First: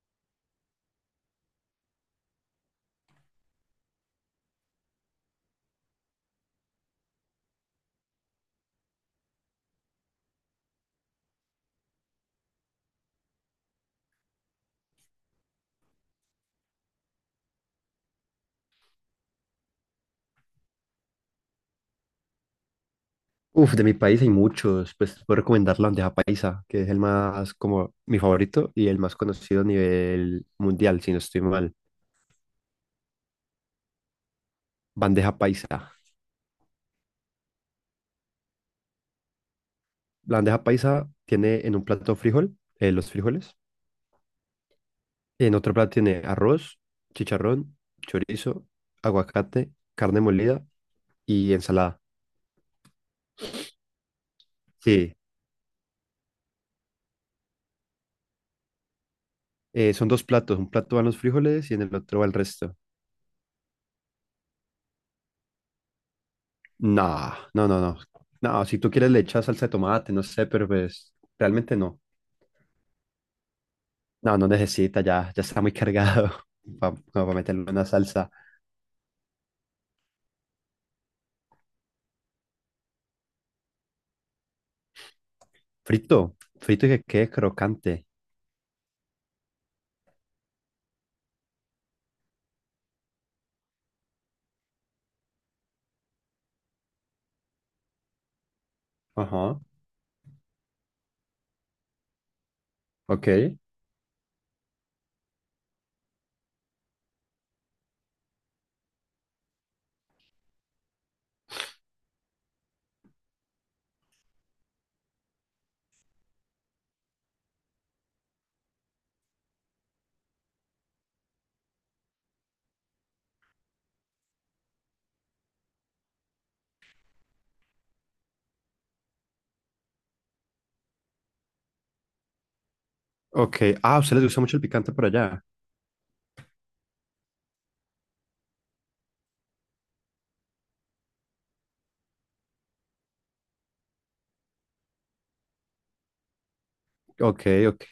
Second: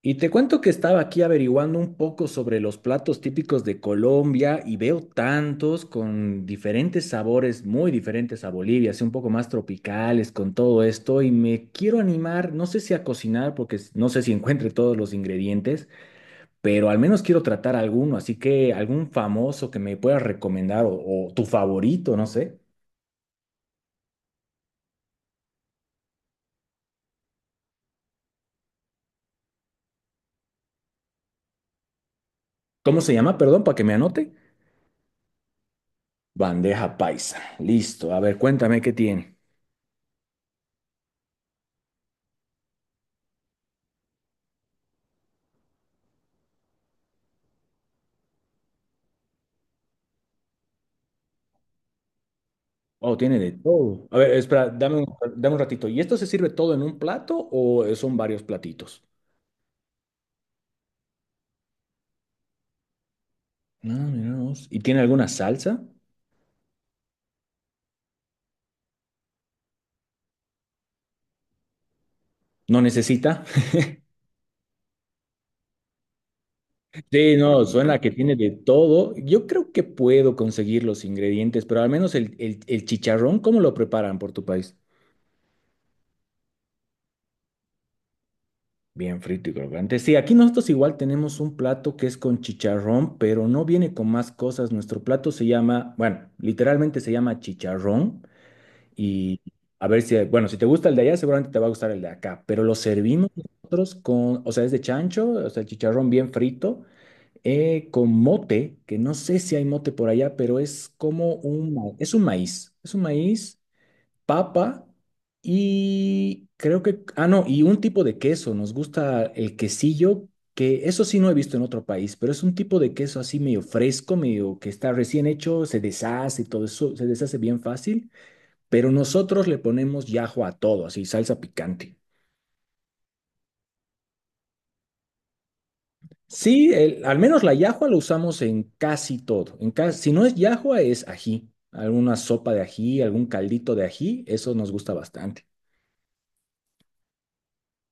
Y te cuento que estaba aquí averiguando un poco sobre los platos típicos de Colombia y veo tantos con diferentes sabores, muy diferentes a Bolivia, así un poco más tropicales con todo esto y me quiero animar, no sé si a cocinar porque no sé si encuentre todos los ingredientes, pero al menos quiero tratar alguno, así que algún famoso que me puedas recomendar o tu favorito, no sé. Uf, de mi país hay muchos, pues puedo recomendar la bandeja paisa, que es el más como mi favorito y el más conocido a nivel mundial, si no estoy mal. ¿Cómo se llama? Perdón, para que me anote. Bandeja paisa. Bandeja paisa. Listo. A ver, cuéntame qué tiene. La bandeja paisa tiene en un plato frijol, los frijoles, en otro plato tiene arroz, chicharrón, chorizo, aguacate, carne molida y ensalada. Oh, tiene de todo. A ver, espera, dame un, Sí, dame un ratito. ¿Y esto se sirve todo en un plato o son varios platitos? Son dos platos, un plato van los frijoles y en el otro va el resto. Ah, mira vos. ¿Y tiene alguna salsa? No, no, no, no. No, si tú quieres le echas salsa de tomate, no sé, pero pues realmente no. ¿No necesita? No, no necesita, ya, ya está muy cargado para Sí, meterlo no, en una suena que salsa. tiene de todo. Yo creo que puedo conseguir los ingredientes, pero al menos el chicharrón, ¿cómo lo preparan por tu país? Frito, frito y que quede crocante. Bien frito y crocante. Sí, aquí nosotros igual tenemos un plato que es con chicharrón, pero no viene con más cosas. Nuestro plato se llama, bueno, literalmente se llama chicharrón. Y Ajá, a ver si, bueno, si te gusta el de allá, seguramente te va a gustar el de acá, pero lo ok, servimos nosotros con, o sea, es de chancho, o sea, chicharrón bien frito, con mote, que no sé si hay mote por allá, pero es como un, es un maíz, papa y creo que, ah, no, y un tipo de queso, nos gusta el quesillo, que eso sí no he visto en otro país, pero es un tipo de queso así medio fresco, medio que está recién hecho, se deshace y todo eso, se deshace bien fácil pero nosotros le ponemos yahua a todo, así, salsa picante. ok. Ah, a ustedes les gusta mucho el picante por allá. Sí, al menos la yahua lo usamos en casi todo. En si no es yahua, es ají. Alguna sopa de ají, algún caldito de ají, eso nos gusta bastante. Ok, ok.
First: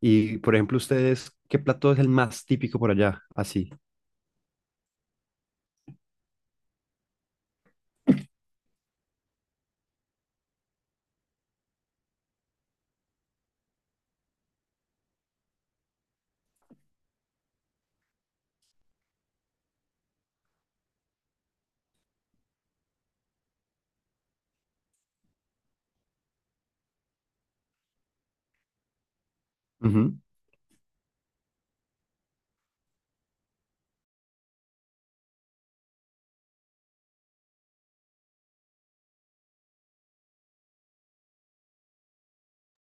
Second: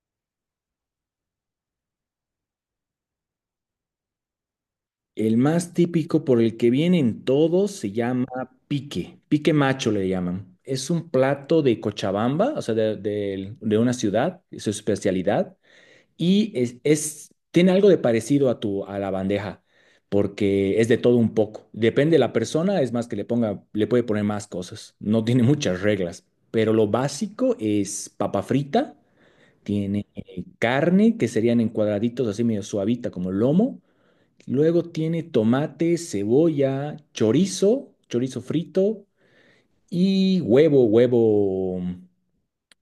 Y, por ejemplo, ustedes, ¿qué plato es el más típico por allá? Así. El más típico por el que vienen todos se llama pique. Pique macho le llaman. Es un plato de Cochabamba, o sea, de una ciudad, es su especialidad. Y tiene algo de parecido a tu, a la bandeja, porque es de todo un poco. Depende de la persona, es más que le ponga, le puede poner más cosas. No tiene muchas reglas, pero lo básico es papa frita, tiene Ujú. Carne, que serían en cuadraditos así medio suavita como lomo. Luego tiene tomate, cebolla, chorizo, chorizo frito y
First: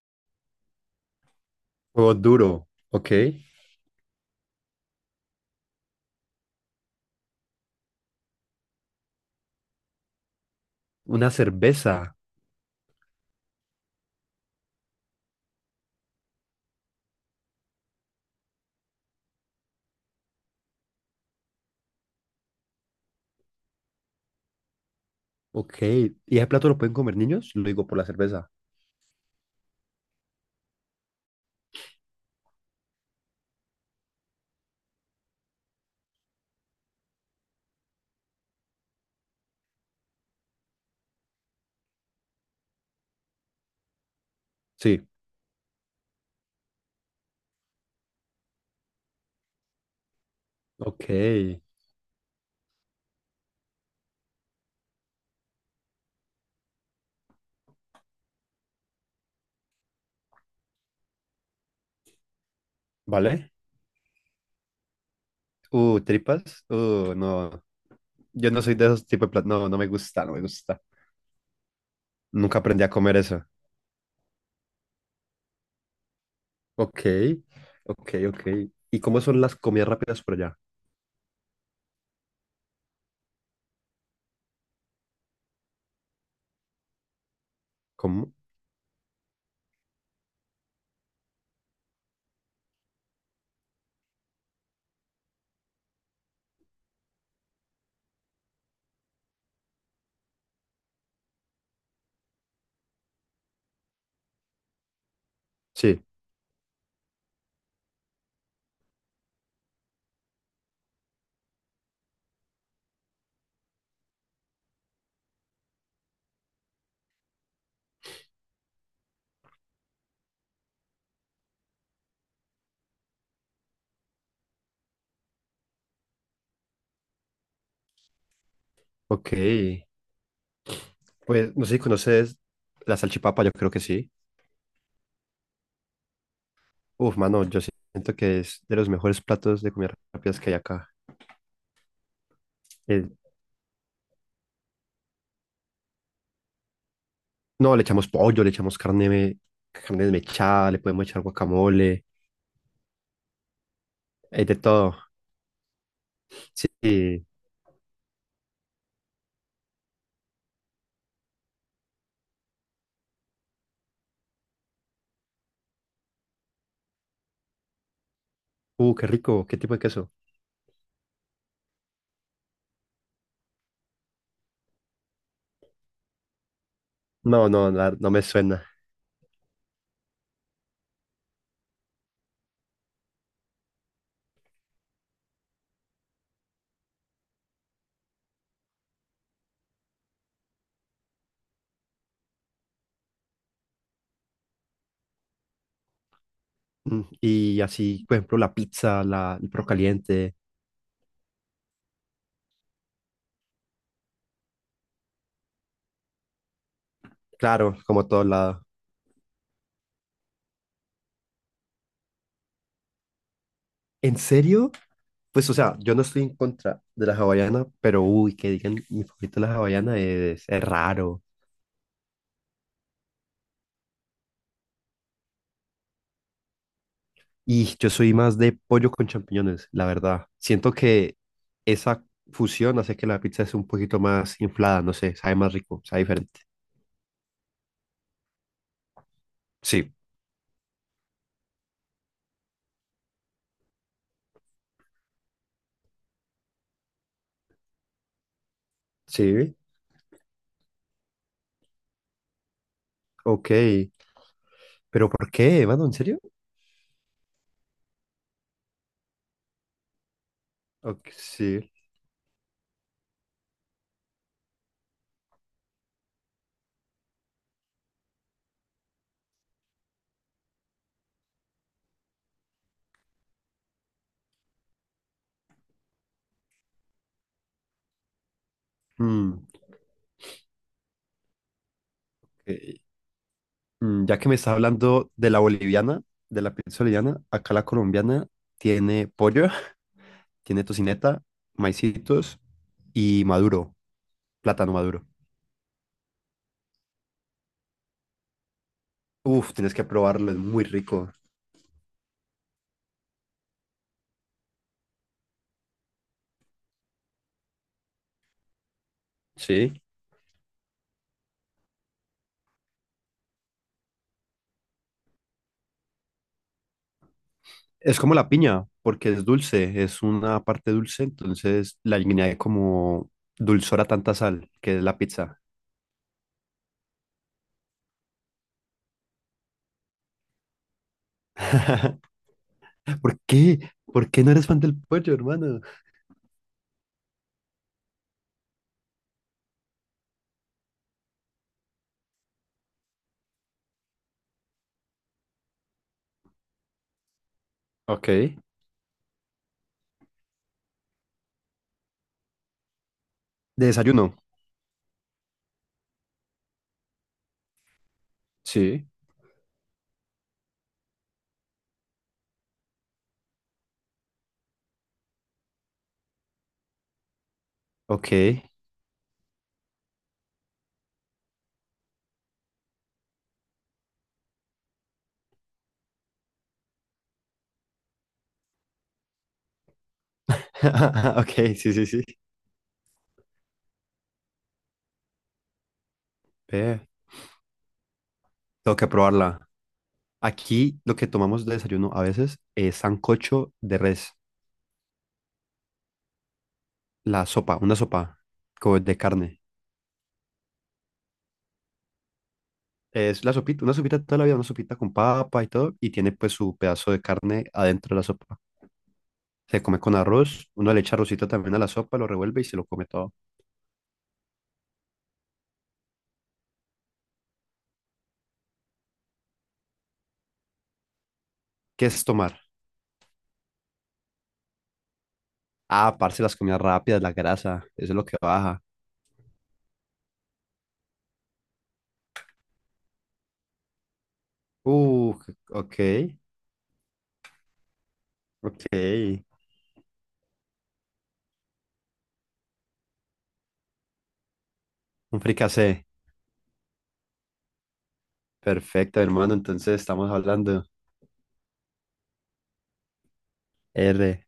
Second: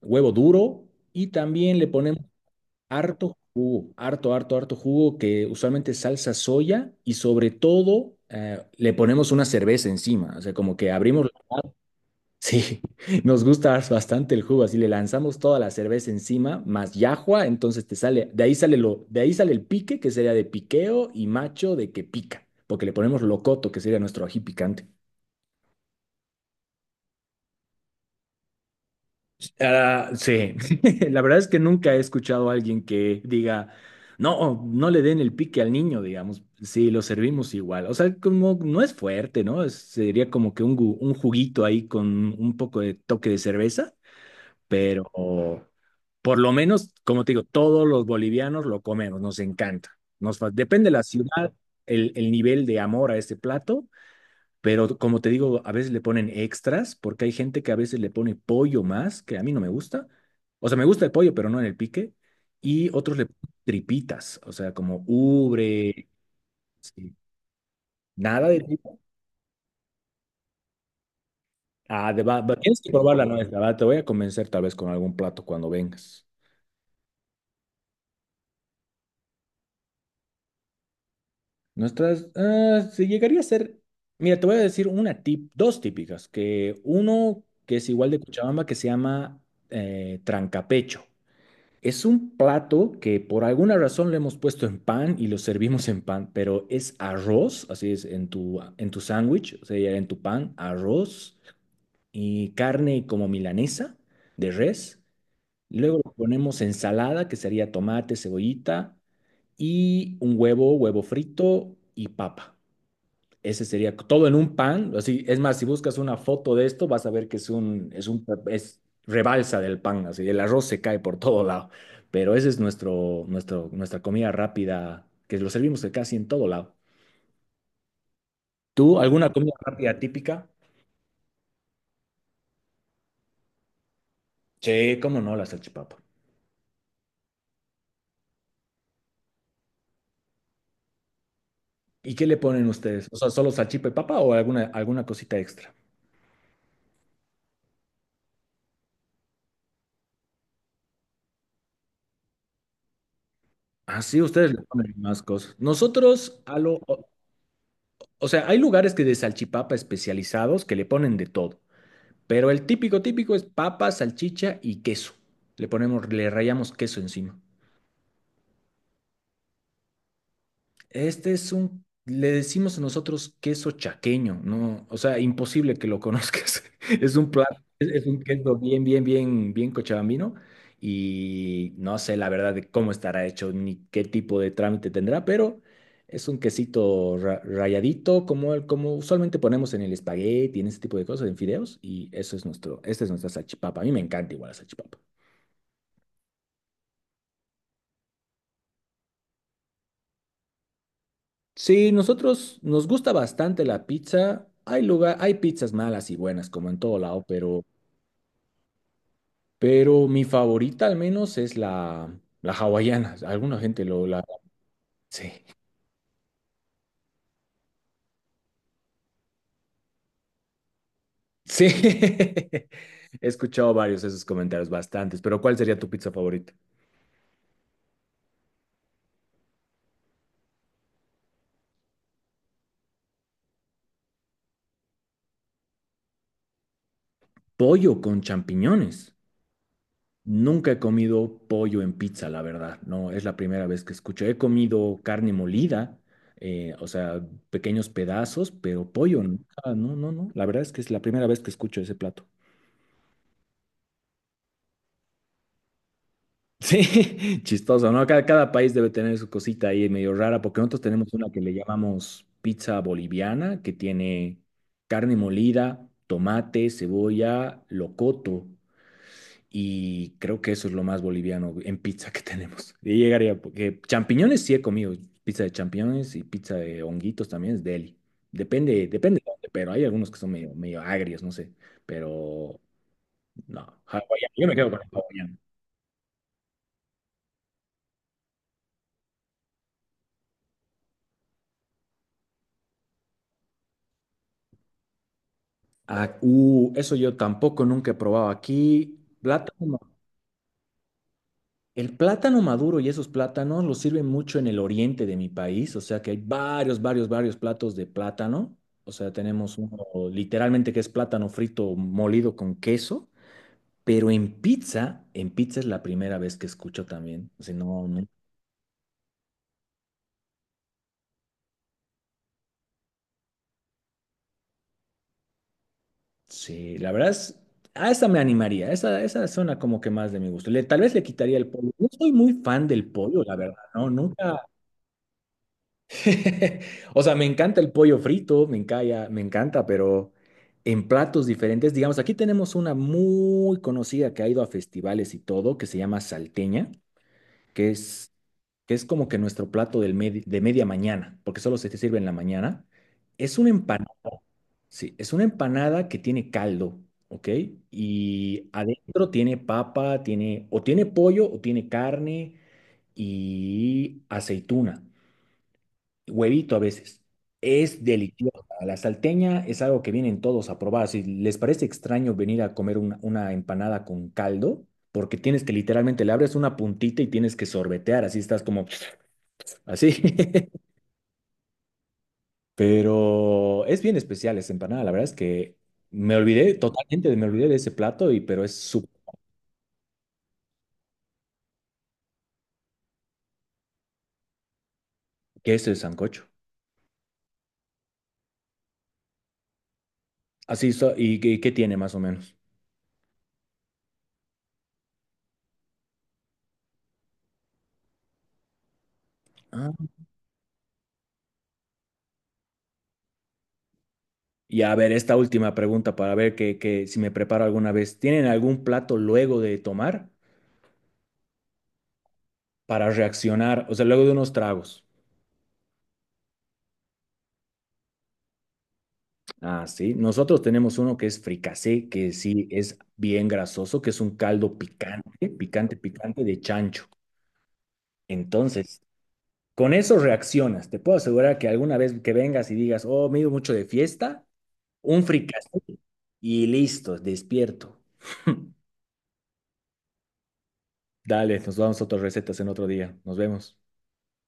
huevo duro. Y también le Huevo ponemos duro, ok. harto jugo, harto jugo que usualmente es salsa soya y sobre todo le ponemos una cerveza encima, o sea, como que abrimos, Una cerveza, sí, nos gusta bastante el jugo, así le lanzamos toda la cerveza encima, más yahua, entonces te sale, de ahí sale el pique, que sería de piqueo y macho de que pica, porque le ponemos locoto, que sería nuestro ají picante. ok. ¿Y ese plato lo pueden comer niños? Lo digo por la cerveza. Ah, sí, la verdad es que nunca he escuchado a alguien que diga, no, oh, no le den el pique al niño, digamos, sí, lo servimos igual. O sea, como no es fuerte, ¿no? Sería como que un, un juguito ahí con un poco de toque de cerveza, Sí, pero por lo menos, como te digo, todos los bolivianos lo comemos, nos encanta. Depende de la ciudad, ok. el nivel de amor a este plato, pero como te digo, a veces le ponen extras porque hay gente que a veces le pone pollo más, que a mí no me gusta. O sea, me gusta el pollo, pero no en el pique. Y otros le ¿Vale? ponen tripitas, o sea, como ubre, Tripas. sí. No. Nada Yo de no soy de tripa. esos tipos de platos. No, no me gusta, no me gusta. Ah, Nunca tienes aprendí que a probar comer la eso. nuez, la verdad. Te voy a convencer tal vez con algún plato cuando vengas. Ok, ok, ok. ¿Y cómo son las comidas rápidas por allá? Nuestras, ah, se llegaría a ser, mira, te voy a decir una tip, dos típicas, que uno que es igual de ¿Cómo? Cochabamba que se llama trancapecho. Es un plato que por alguna razón lo hemos puesto en pan y lo servimos en pan, pero es arroz, así es, en tu sándwich, o sea, en tu pan, arroz y carne como milanesa de res. Luego Sí, le ponemos ensalada, que sería tomate, cebollita y un huevo frito y papa. Ese sería todo en un pan. Así, es más, si buscas una foto de esto, vas a ver que es un, es rebalsa del pan, así, el arroz se cae por todo lado. Pero ese es nuestra comida rápida, que lo servimos de casi en todo lado. ¿Tú, alguna comida ok. rápida típica? Pues no sé si conoces la salchipapa, yo creo que sí. Sí, cómo no, la salchipapa. Uf, mano, yo siento que es de los mejores platos de comidas rápidas que hay acá. ¿Y qué le ponen ustedes? Eh, O sea, ¿solo salchipa y papa o alguna cosita extra? no, le echamos pollo, le echamos carne, carne desmechada, le podemos echar guacamole, Así hay ustedes de le ponen todo. más cosas. Nosotros, Sí. o sea, hay lugares que de salchipapa especializados que le ponen de todo. Pero el típico, típico es papa, salchicha y queso. Le ponemos, le rayamos queso encima. Qué rico, qué tipo de queso. Este es un, le decimos nosotros queso chaqueño, ¿no? O sea, imposible que lo conozcas. Es un No, plato, no, es no un me queso suena. bien, bien cochabambino. Y no sé la verdad de cómo estará hecho ni qué tipo de trámite tendrá, pero es un quesito rayadito, como, el, como usualmente ponemos en el espagueti, en ese tipo de cosas, en fideos. Y eso es nuestro, esta es nuestra salchipapa. A mí me encanta igual la salchipapa. Mm, y así, por ejemplo, la pizza, la, el perro caliente, Sí, nosotros nos gusta bastante la pizza. Hay lugar, hay pizzas malas y buenas, como en todo lado, claro, como todo lado. pero mi favorita al menos es la hawaiana. Alguna gente lo ¿En la. serio? Sí. Pues, o sea, yo no estoy en contra de la hawaiana, pero uy, que digan mi favorito de la hawaiana es raro. Sí. He escuchado varios de esos comentarios, bastantes. Pero ¿cuál sería tu pizza favorita? Y yo soy más de pollo con champiñones, la verdad. Siento que esa fusión hace que la pizza es un poquito más inflada, no sé, sabe más rico, sabe diferente. Pollo con champiñones. Sí. Nunca he comido pollo en pizza, la verdad, no, es la primera vez que escucho. He comido carne molida, o sea, pequeños pedazos, pero pollo, Sí, nunca, no, la verdad es que es la primera vez que escucho ese plato. ok. ¿Pero por qué, mano? ¿En serio? Sí, chistoso, ¿no? Cada país debe tener su cosita ahí medio rara, porque nosotros Ok, tenemos una que le sí. llamamos pizza boliviana, que tiene carne molida, tomate, cebolla, locoto. Y creo que eso es lo más boliviano en pizza que tenemos. Y llegaría, porque champiñones sí he comido, pizza de champiñones y pizza de honguitos también es deli. Depende, depende de Mm, dónde, pero hay algunos que son medio, medio agrios, no sé. Pero ok. no, Mm, ya que hawaiano. me Yo me estás quedo con el hablando de hawaiano. la boliviana, de la pizza boliviana, acá la colombiana tiene pollo, tiene tocineta, maicitos y maduro, plátano maduro. Ah, eso yo tampoco nunca he probado aquí. Uf, tienes Plátano. que probarlo, es muy rico. El plátano maduro y esos plátanos los sirven mucho en el oriente de mi país, o sea que hay varios platos de plátano. O sea, tenemos Sí. uno literalmente que es plátano frito molido con queso, pero en pizza es la primera vez que escucho también. O sea, no, Es no. como la piña, porque es dulce, es una parte dulce, entonces la añade como dulzor a tanta sal, que es la pizza. Sí, la verdad es, a esa me animaría, esa suena como que más de mi gusto. Tal vez le quitaría el pollo. No soy muy fan del ¿Por pollo, la verdad, qué? ¿no? ¿Por qué no Nunca, eres fan del pollo, hermano? O sea, me encanta el pollo frito, me encanta, pero en platos diferentes, digamos, aquí tenemos una muy conocida que ha ido a festivales y todo, que se llama salteña, que Ok. es, De que es como que nuestro plato de media mañana, porque solo se te sirve en la mañana. Es una empanada, desayuno. sí, es una empanada que tiene caldo, ¿ok? Y Sí. adentro tiene papa, tiene, o tiene pollo, o tiene carne y aceituna. Huevito a veces. Es deliciosa. Ok. La salteña es algo que vienen todos a probar. Si les parece extraño venir a comer una empanada con caldo, porque tienes que literalmente le abres una puntita y tienes que sorbetear, así estás como así. Ok, sí, sí, sí. Pero es bien especial esa empanada. La verdad es que me olvidé Ve, totalmente, me olvidé de ese plato, y, pero es tengo que su probarla. Aquí lo que tomamos de desayuno a veces es sancocho de res, queso de sancocho. la sopa, una sopa como de carne. Así, qué qué tiene más o menos? Es la sopita, una sopita toda la vida, una sopita con papa y todo, y tiene pues su pedazo de carne adentro de la sopa. Se come con arroz, uno le echa arrocito también a la sopa, lo revuelve y se lo come todo. Y a ver, esta última pregunta para ver que si me preparo alguna vez. ¿Tienen algún plato luego de tomar ¿Qué es tomar? para reaccionar? O sea, luego de unos tragos. Ah, parce, las comidas rápidas, la grasa, eso es lo que baja. Ah, sí. Nosotros tenemos uno que es fricasé, que sí es bien grasoso, que es un caldo Uh, ok, picante de chancho. Entonces, ok. con eso reaccionas. Te puedo asegurar que alguna vez que vengas y digas, oh, me he ido mucho de fiesta, un Un fricasé fricasé. y listo, despierto. Perfecto, hermano, entonces estamos hablando. Dale, nos damos otras recetas en otro día. Nos vemos. R.